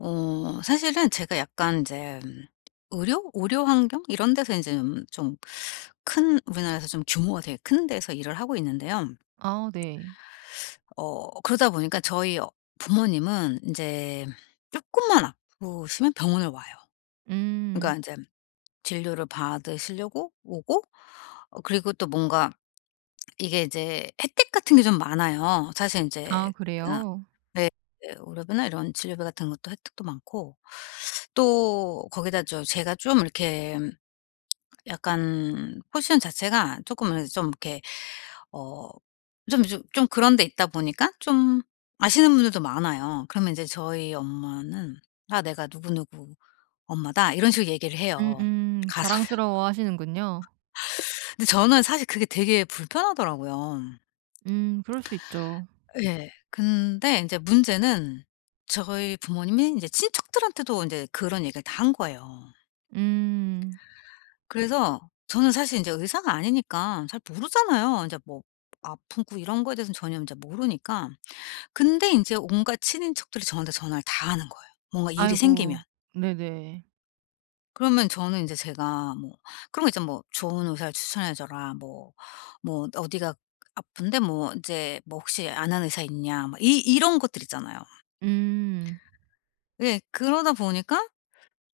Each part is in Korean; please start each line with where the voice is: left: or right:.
left: 사실은 제가 약간 이제 의료 환경 이런 데서 이제좀큰 우리나라에서 좀 규모가 되게 큰 데서 일을 하고 있는데요.
right: 아 네.
left: 그러다 보니까 저희 부모님은 이제 조금만 아프시면 병원을 와요.
right: 음.
left: 그러니까 이제 진료를 받으시려고 오고 그리고 또 뭔가 이게 이제 혜택 같은 게 좀 많아요. 사실 이제
right: 아
left: 그냥
right: 그래요?
left: 네. 네. 의료비나 이런 진료비 같은 것도 혜택도 많고 또 거기다 저 제가 좀 이렇게 약간 포지션 자체가 조금 이렇게 좀 이렇게 어 좀 그런 데 있다 보니까 좀 아시는 분들도 많아요. 그러면 이제 저희 엄마는 "아 내가 누구누구 엄마다." 이런 식으로 얘기를 해요
right: 음음.
left: 가서.
right: 자랑스러워하시는군요.
left: 근데 저는 사실 그게 되게 불편하더라고요.
right: 그럴 수 있죠.
left: 예. 근데 인제 문제는 저희 부모님이 인제 친척들한테도 인제 그런 얘기를 다 한 거예요.
right: 음.
left: 그래서 저는 사실 인제 의사가 아니니까 잘 모르잖아요. 인제 뭐 아프고 이런 거에 대해서는 전혀 인제 모르니까. 근데 인제 온갖 친인척들이 저한테 전화를 다 하는 거예요, 뭔가 일이 생기면.
right: 아이고. 네네.
left: 그러면 저는 인제 제가 뭐 그런 거 있잖아요. 뭐 "좋은 의사를 추천해 줘라." 뭐 뭐 "어디가 아픈데 뭐 인제 뭐 혹시 아는 의사 있냐." 막 이 이런 것들 있잖아요.
right: 음.
left: 예. 그러다 보니까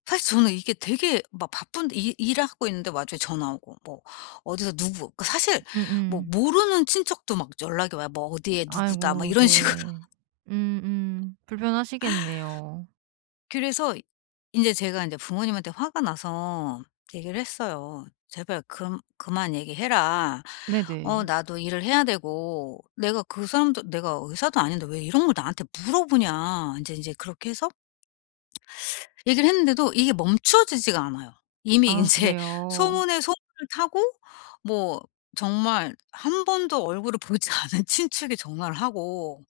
left: 사실 저는 이게 되게 막 바쁜데 일 일하고 있는데 와중에 전화 오고 뭐 어디서 누구 그 사실 뭐
right: 음음.
left: 모르는 친척도 막 연락이 와요. 뭐 "어디에 누구다." 막
right: 아이고
left: 이런 식으로.
right: 네. 음음. 불편하시겠네요.
left: 그래서 이제 제가 이제 부모님한테 화가 나서 얘기를 했어요. "제발 금 그만 얘기해라.
right: 네네.
left: 나도 일을 해야 되고 내가 그 사람도 내가 의사도 아닌데 왜 이런 걸 나한테 물어보냐." 이제 그렇게 해서 얘기를 했는데도 이게 멈춰지지가 않아요. 이미
right: 아
left: 인제
right: 그래요.
left: 소문에 소문을 타고 뭐 정말 한 번도 얼굴을 보지 않은 친척이 전화를 하고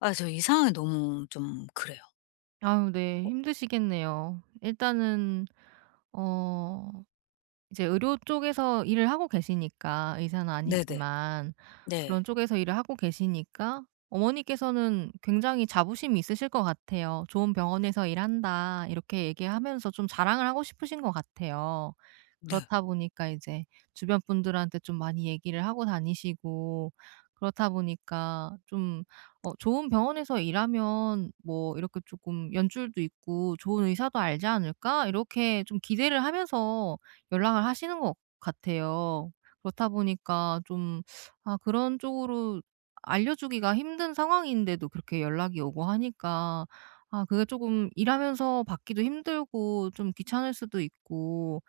left: 아 저 이 상황이 너무 좀 그래요.
right: 아유 네. 힘드시겠네요. 일단은 어 이제 의료 쪽에서 일을 하고 계시니까 의사는
left: 네네.
right: 아니지만
left: 네.
right: 그런 쪽에서 일을 하고 계시니까 어머니께서는 굉장히 자부심이 있으실 것 같아요. "좋은 병원에서 일한다." 이렇게 얘기하면서 좀 자랑을 하고 싶으신 것 같아요.
left: 네.
right: 그렇다 보니까 이제 주변 분들한테 좀 많이 얘기를 하고 다니시고, 그렇다 보니까 좀 좋은 병원에서 일하면 뭐 이렇게 조금 연줄도 있고 좋은 의사도 알지 않을까? 이렇게 좀 기대를 하면서 연락을 하시는 것 같아요. 그렇다 보니까 좀 아 그런 쪽으로 알려주기가 힘든 상황인데도 그렇게 연락이 오고 하니까, 아 그게 조금 일하면서 받기도 힘들고 좀 귀찮을 수도 있고,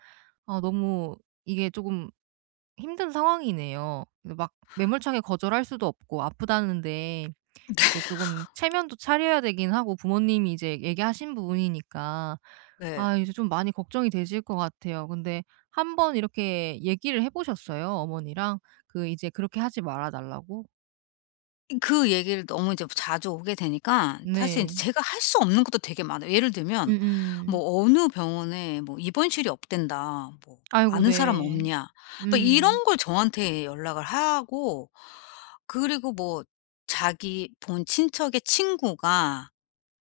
right: 아 너무 이게 조금 힘든 상황이네요. 근데 막 매몰차게 거절할 수도 없고 아프다는데 이제 조금 체면도 차려야 되긴 하고 부모님이 이제 얘기하신 부분이니까
left: 네네.
right: 아 이제 좀 많이 걱정이 되실 것 같아요. 근데 한 번 이렇게 얘기를 해 보셨어요, 어머니랑? 그 이제 그렇게 하지 말아 달라고?
left: 그 얘기를 너무 이제 자주 오게 되니까 사실
right: 네.
left: 제 제가 할 수 없는 것도 되게 많아요. 예를 들면
right: 음음.
left: 뭐 "어느 병원에 뭐 입원실이 없댄다." 뭐
right: 아이고
left: "아는 사람
right: 네.
left: 없냐?" 뭐
right: 음.
left: 이런 걸 저한테 연락을 하고 그리고 뭐 자기 본 친척의 친구가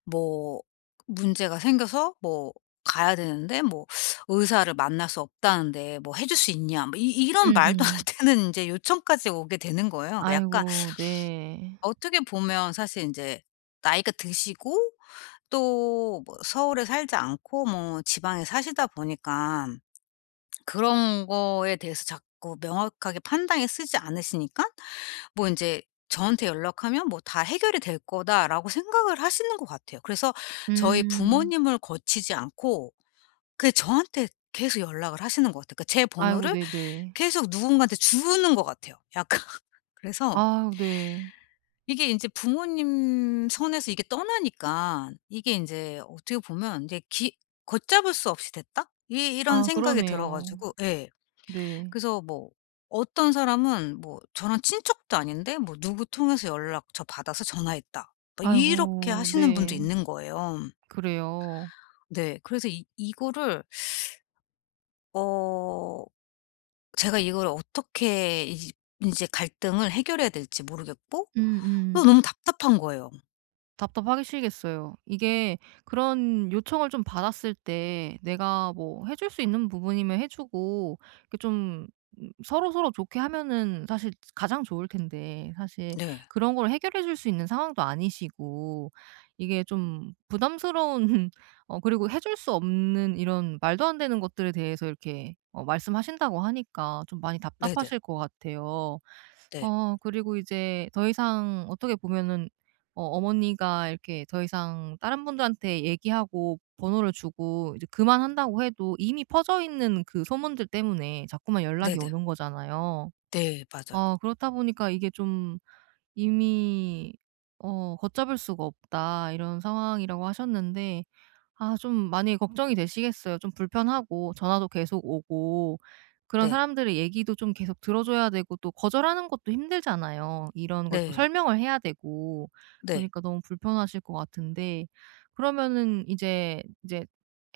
left: 뭐 문제가 생겨서 뭐 가야 되는데 뭐 의사를 만날 수 없다는데 뭐 "해 줄 수 있냐?" 뭐 이 이런 말도 안
right: 음음.
left: 되는 이제 요청까지 오게 되는 거예요. 그러니까 약간
right: 아이고 네.
left: 어떻게 보면 사실 인제 나이가 드시고 또 뭐 서울에 살지 않고 뭐 지방에 사시다 보니까 그런 거에 대해서 자꾸 명확하게 판단이 서지 않으시니까 뭐 인제 저한테 연락하면 뭐 '다 해결이 될 거다.'라고 생각을 하시는 것 같아요. 그래서 저희
right: 음.
left: 부모님을 거치지 않고 그냥 저한테 계속 연락을 하시는 것 같아요. 그러니까 제
right: 아이고
left: 번호를
right: 네네.
left: 계속 누군가한테 주는 것 같아요 약간. 그래서
right: 아우 네.
left: 이게 이제 부모님 손에서 이게 떠나니까 이게 인제 어떻게 보면 이제 기 '걷잡을 수 없이 됐다.' 이 이런
right: 아
left: 생각이 들어
right: 그러네요.
left: 가지고 예.
right: 네.
left: 그래서 뭐 어떤 사람은 뭐 저랑 친척도 아닌데 뭐 "누구 통해서 연락 저 받아서 전화했다." 막 이렇게
right: 아이고
left: 하시는 분도
right: 네.
left: 있는 거예요.
right: 그래요.
left: 네. 그래서 이 이거를 어 제가 이걸 어떻게 이 인제 갈등을 해결해야 될지 모르겠고 또
right: 음음.
left: 너무 답답한 거예요.
right: 답답하시겠어요. 이게 그런 요청을 좀 받았을 때 내가 뭐 해줄 수 있는 부분이면 해주고 이렇게 좀, 서로서로 좋게 하면은 사실 가장 좋을 텐데, 사실
left: 네.
right: 그런 걸 해결해 줄 수 있는 상황도 아니시고 이게 좀 부담스러운 그리고 해줄 수 없는 이런 말도 안 되는 것들에 대해서 이렇게 말씀하신다고 하니까 좀 많이
left: 네네.
right: 답답하실 것 같아요.
left: 네.
right: 그리고 이제 더 이상 어떻게 보면은 어머니가 이렇게 더 이상 다른 분들한테 얘기하고 번호를 주고 이제 그만한다고 해도, 이미 퍼져 있는 그 소문들 때문에 자꾸만 연락이
left: 네네.
right: 오는 거잖아요.
left: 네 맞아요.
right: 그렇다 보니까 이게 좀 이미 "걷잡을 수가 없다." 이런 상황이라고 하셨는데, 아 좀 많이 걱정이 되시겠어요. 좀 불편하고 전화도 계속 오고 그런
left: 네.
right: 사람들의 얘기도 좀 계속 들어 줘야 되고, 또 거절하는 것도 힘들잖아요. 이런 걸 또
left: 네.
right: 설명을 해야 되고.
left: 네.
right: 그러니까 너무 불편하실 것 같은데, 그러면은 이제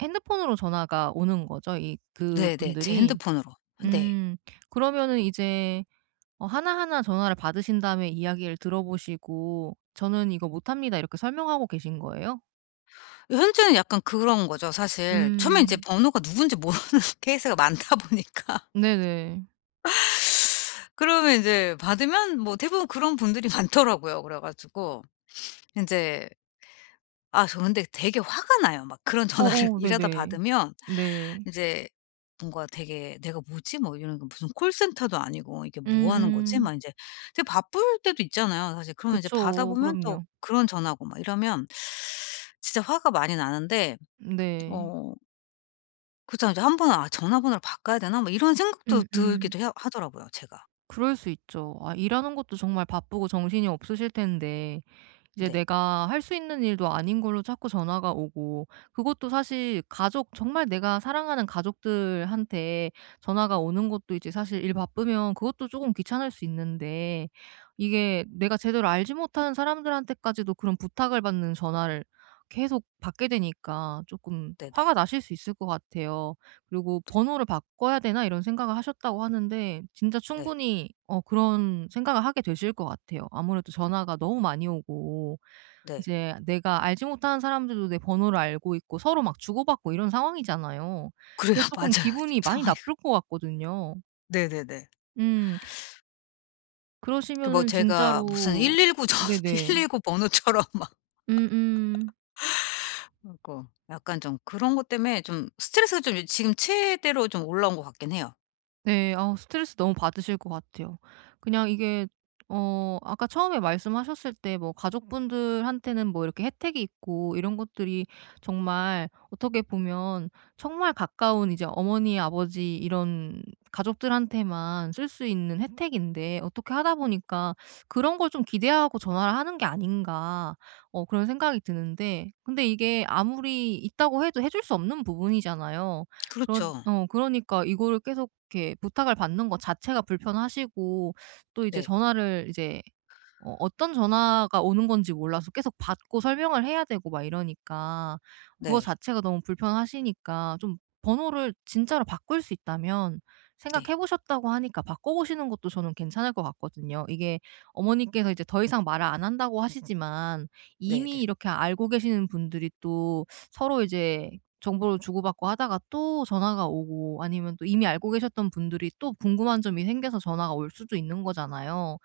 right: 핸드폰으로 전화가 오는 거죠, 이
left: 네네. 제
right: 그분들이?
left: 핸드폰으로. 네.
right: 음. 그러면은 이제 하나하나 전화를 받으신 다음에 이야기를 들어 보시고 "저는 이거 못합니다." 이렇게 설명하고 계신 거예요?
left: 현재는 약간 그런 거죠 사실. 처음에 인제
right: 음.
left: 번호가 누군지 모르는 케이스가 많다 보니까
right: 네네.
left: 그러면 인제 받으면 뭐 대부분 그런 분들이 많더라고요. 그래 가지고 인제 아 저 근데 되게 화가 나요. 막 그런 전화를
right: 어어
left: 일하다
right: 네네.
left: 받으면
right: 네.
left: 이제 뭔가 되게 '내가 뭐지?' 뭐 이런 거 무슨 콜센터도 아니고 '이게 뭐 하는 거지?'
right: 음음.
left: 막 이제 되게 바쁠 때도 있잖아요 사실. 그러면 이제
right: 그쵸.
left: 받아보면 또
right: 그럼요.
left: 그런 전화고 막 이러면 진짜 화가 많이 나는데
right: 네.
left: 어 그렇다고 이제 한 번은 '아 전화번호를 바꿔야 되나?' 뭐 이런 생각도
right: 음음.
left: 들기도 하더라고요 제가.
right: 그럴 수 있죠. 아 일하는 것도 정말 바쁘고 정신이 없으실 텐데, 이제
left: 네.
right: 내가 할 수 있는 일도 아닌 걸로 자꾸 전화가 오고, 그것도 사실 가족, 정말 내가 사랑하는 가족들한테 전화가 오는 것도 이제 사실 일 바쁘면 그것도 조금 귀찮을 수 있는데, 이게 내가 제대로 알지 못하는 사람들한테까지도 그런 부탁을 받는 전화를 계속 받게 되니까 조금
left: 네네.
right: 화가 나실 수 있을 것 같아요. 그리고 '번호를 바꿔야 되나?' 이런 생각을 하셨다고 하는데, 진짜
left: 네.
right: 충분히 그런 생각을 하게 되실 것 같아요. 아무래도 전화가 너무 많이 오고,
left: 네.
right: 이제 내가 알지 못하는 사람들도 내 번호를 알고 있고 서로 막 주고받고 이런 상황이잖아요.
left: 그래요.
right: 그래서
left: 맞아요.
right: 쪼끔
left: 지금
right: 기분이 많이
left: 상황이 그
right: 나쁠 것 같거든요.
left: 네네네.
right: 음.
left: 그 뭐
right: 그러시면은
left: 제가 무슨
right: 진짜로,
left: 119전
right: 네네.
left: 119 번호처럼 막
right: 음음.
left: 하고 약간 좀 그런 것 때문에 좀 스트레스가 좀 지금 최대로 좀 올라온 것 같긴 해요.
right: 네. 아우 스트레스 너무 받으실 것 같아요. 그냥 이게 아까 처음에 말씀하셨을 때 뭐 가족분들한테는 뭐 이렇게 혜택이 있고 이런 것들이 정말 어떻게 보면 정말 가까운 이제 어머니, 아버지 이런 가족들한테만 쓸 수 있는 혜택인데, 어떻게 하다 보니까 '그런 걸 좀 기대하고 전화를 하는 게 아닌가.' 그런 생각이 드는데, 근데 이게 아무리 있다고 해도 해줄 수 없는 부분이잖아요.
left: 그렇죠.
right: 그러니까 이거를 계속 이렇게 부탁을 받는 것 자체가 불편하시고, 또 이제
left: 네.
right: 전화를 이제 어떤 전화가 오는 건지 몰라서 계속 받고 설명을 해야 되고 막 이러니까 그거
left: 네.
right: 자체가 너무 불편하시니까 좀, 번호를 진짜로 바꿀 수 있다면,
left: 네.
right: 생각해 보셨다고 하니까 바꿔 보시는 것도 저는 괜찮을 것 같거든요. 이게 어머니께서 이제 더 이상 말을 안 한다고 하시지만
left: 네네.
right: 이미 이렇게 알고 계시는 분들이 또 서로 이제 정보를 주고받고 하다가 또 전화가 오고, 아니면 또 이미 알고 계셨던 분들이 또 궁금한 점이 생겨서 전화가 올 수도 있는 거잖아요.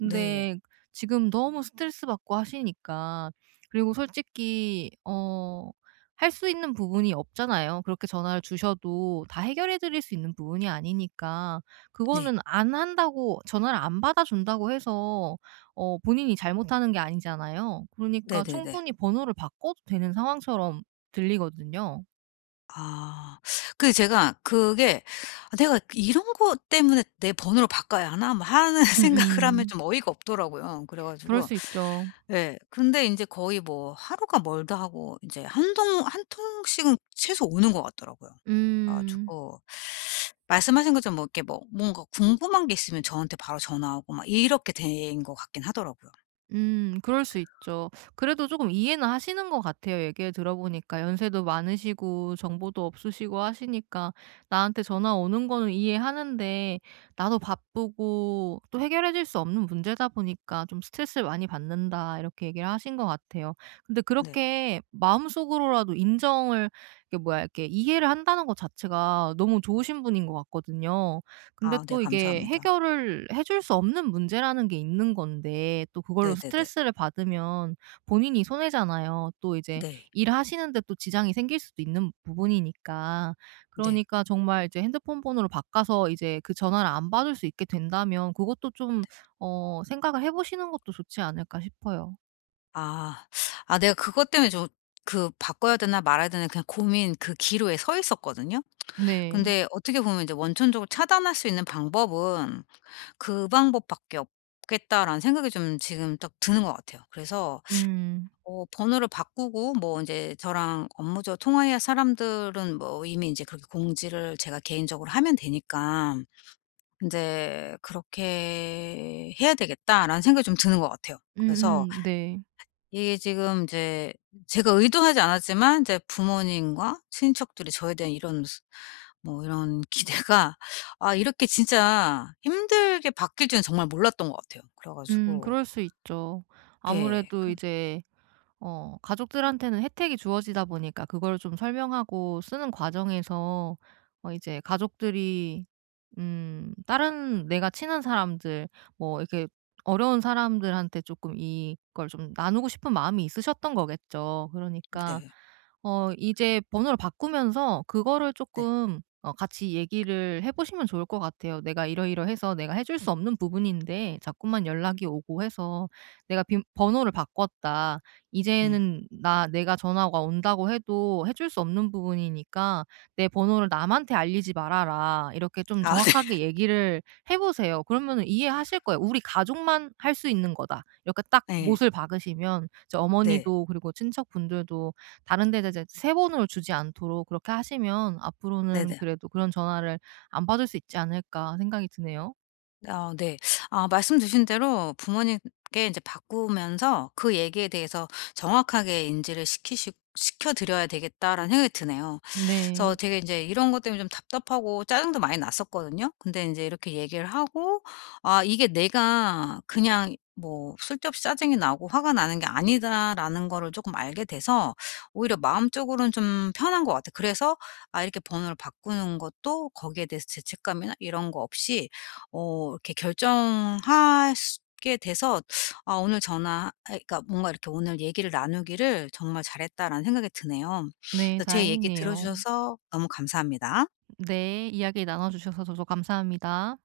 left: 네.
right: 지금 너무 스트레스 받고 하시니까. 그리고 솔직히 할 수 있는 부분이 없잖아요. 그렇게 전화를 주셔도 다 해결해 드릴 수 있는 부분이 아니니까,
left: 네.
right: 그거는 안 한다고 전화를 안 받아 준다고 해서 본인이 잘못하는 게 아니잖아요. 그러니까
left: 네네네.
right: 충분히 번호를 바꿔도 되는 상황처럼 들리거든요.
left: 아. 그 제가 그게 '아 내가 이런 거 때문에 내 번호를 바꿔야 하나?' 뭐 하는 생각을 하면
right: 음음.
left: 좀 어이가 없더라고요. 그래
right: 그럴
left: 가지고
right: 수 있죠.
left: 예. 근데 이제 거의 뭐 하루가 멀다 하고 이제 한 통 한 통씩은 최소 오는 것 같더라고요. 그래
right: 음.
left: 가지고 말씀하신 것처럼 뭐 이렇게 뭐 뭔가 궁금한 게 있으면 저한테 바로 전화하고 막 이렇게 된 것 같긴 하더라고요.
right: 그럴 수 있죠. 그래도 조금 이해는 하시는 것 같아요. 얘기를 들어보니까 연세도 많으시고 정보도 없으시고 하시니까 나한테 전화 오는 거는 이해하는데, 나도 바쁘고 또 해결해질 수 없는 문제다 보니까 좀 "스트레스를 많이 받는다." 이렇게 얘기를 하신 것 같아요. 근데
left: 네.
right: 그렇게 마음속으로라도 인정을, 이게 뭐야, 이렇게 이해를 한다는 것 자체가 너무 좋으신 분인 것 같거든요. 근데
left: 아 네
right: 또 이게
left: 감사합니다.
right: 해결을 해줄 수 없는 문제라는 게 있는 건데 또 그걸로
left: 네네네.
right: 스트레스를 받으면 본인이 손해잖아요. 또 이제
left: 네.
right: 일하시는데 또 지장이 생길 수도 있는 부분이니까.
left: 네.
right: 그러니까 정말 이제 핸드폰 번호를 바꿔서 이제 그 전화를 안 받을 수 있게 된다면 그것도 좀 생각을 해 보시는 것도 좋지 않을까 싶어요.
left: 아. 아 내가 그것 때문에 좀 그 바꿔야 되나 말아야 되나 그냥 고민 그 기로에 서 있었거든요.
right: 네.
left: 근데 어떻게 보면 이제 원천적으로 차단할 수 있는 방법은 '그 방법밖에 없겠다.'라는 생각이 좀 지금 딱 드는 것 같아요. 그래서
right: 음.
left: 번호를 바꾸고 뭐 이제 저랑 업무적으로 통화해야 할 사람들은 뭐 이미 이제 그렇게 공지를 제가 개인적으로 하면 되니까 이제 '그렇게 해야 되겠다.'라는 생각이 좀 드는 것 같아요. 그래서
right: 음음 네.
left: 이게 지금 이제 제가 의도하지 않았지만 이제 부모님과 친척들이 저에 대한 이런 스 뭐 이런 기대가 아 이렇게 진짜 힘들게 바뀔 줄은 정말 몰랐던 것 같아요. 그래 가지고
right: 그럴 수 있죠.
left: 예.
right: 아무래도
left: 그
right: 이제 가족들한테는 혜택이 주어지다 보니까 그걸 좀 설명하고 쓰는 과정에서 이제 가족들이 다른 내가 친한 사람들, 뭐 이렇게 어려운 사람들한테 조금 이걸 좀 나누고 싶은 마음이 있으셨던 거겠죠. 그러니까
left: 네.
right: 이제 번호를 바꾸면서 그거를
left: 네.
right: 조금 같이 얘기를 해 보시면 좋을 것 같아요. "내가 이러이러해서, 내가 해줄 수 없는 부분인데 자꾸만 연락이 오고 해서 내가 빈 번호를 바꿨다.
left: 음.
right: 이제는 나 내가 전화가 온다고 해도 해줄 수 없는 부분이니까 내 번호를 남한테 알리지 말아라." 이렇게 좀
left: 아
right: 정확하게 얘기를 해 보세요. 그러면은 이해하실 거예요. '우리 가족만 할 수 있는 거다.' 이렇게 딱
left: 네. 네
right: 못을 박으시면 이제
left: 네.
right: 어머니도 그리고 친척분들도 다른 데다 이제 새 번호를 주지 않도록 그렇게 하시면 '앞으로는
left: 네네.
right: 그래도 그런 전화를 안 받을 수 있지 않을까.' 생각이 드네요.
left: 아 네. 아 말씀 주신 대로 부모님께 이제 바꾸면서 그 얘기에 대해서 정확하게 인지를 시키시 시켜 드려야 되겠다라는 생각이 드네요. 그래서
right: 네.
left: 되게 이제 이런 것 때문에 좀 답답하고 짜증도 많이 났었거든요. 근데 인제 이렇게 얘기를 하고 아 이게 내가 그냥 뭐 쓸데없이 짜증이 나고 화가 나는 게 아니다라는 거를 쪼끔 알게 돼서 오히려 마음적으로는 좀 편한 것 같아요. 그래서 아 이렇게 번호를 바꾸는 것도 거기에 대해서 죄책감이나 이런 거 없이 이렇게 결정할 수 게 돼서 아 오늘 전화 아 그러니까 뭔가 이렇게 오늘 얘기를 나누기를 정말 잘했다라는 생각이 드네요.
right: 네
left: 그래서 제 얘기
right: 다행이네요.
left: 들어주셔서 너무 감사합니다.
right: 네. 이야기 나눠 주셔서 저도 감사합니다.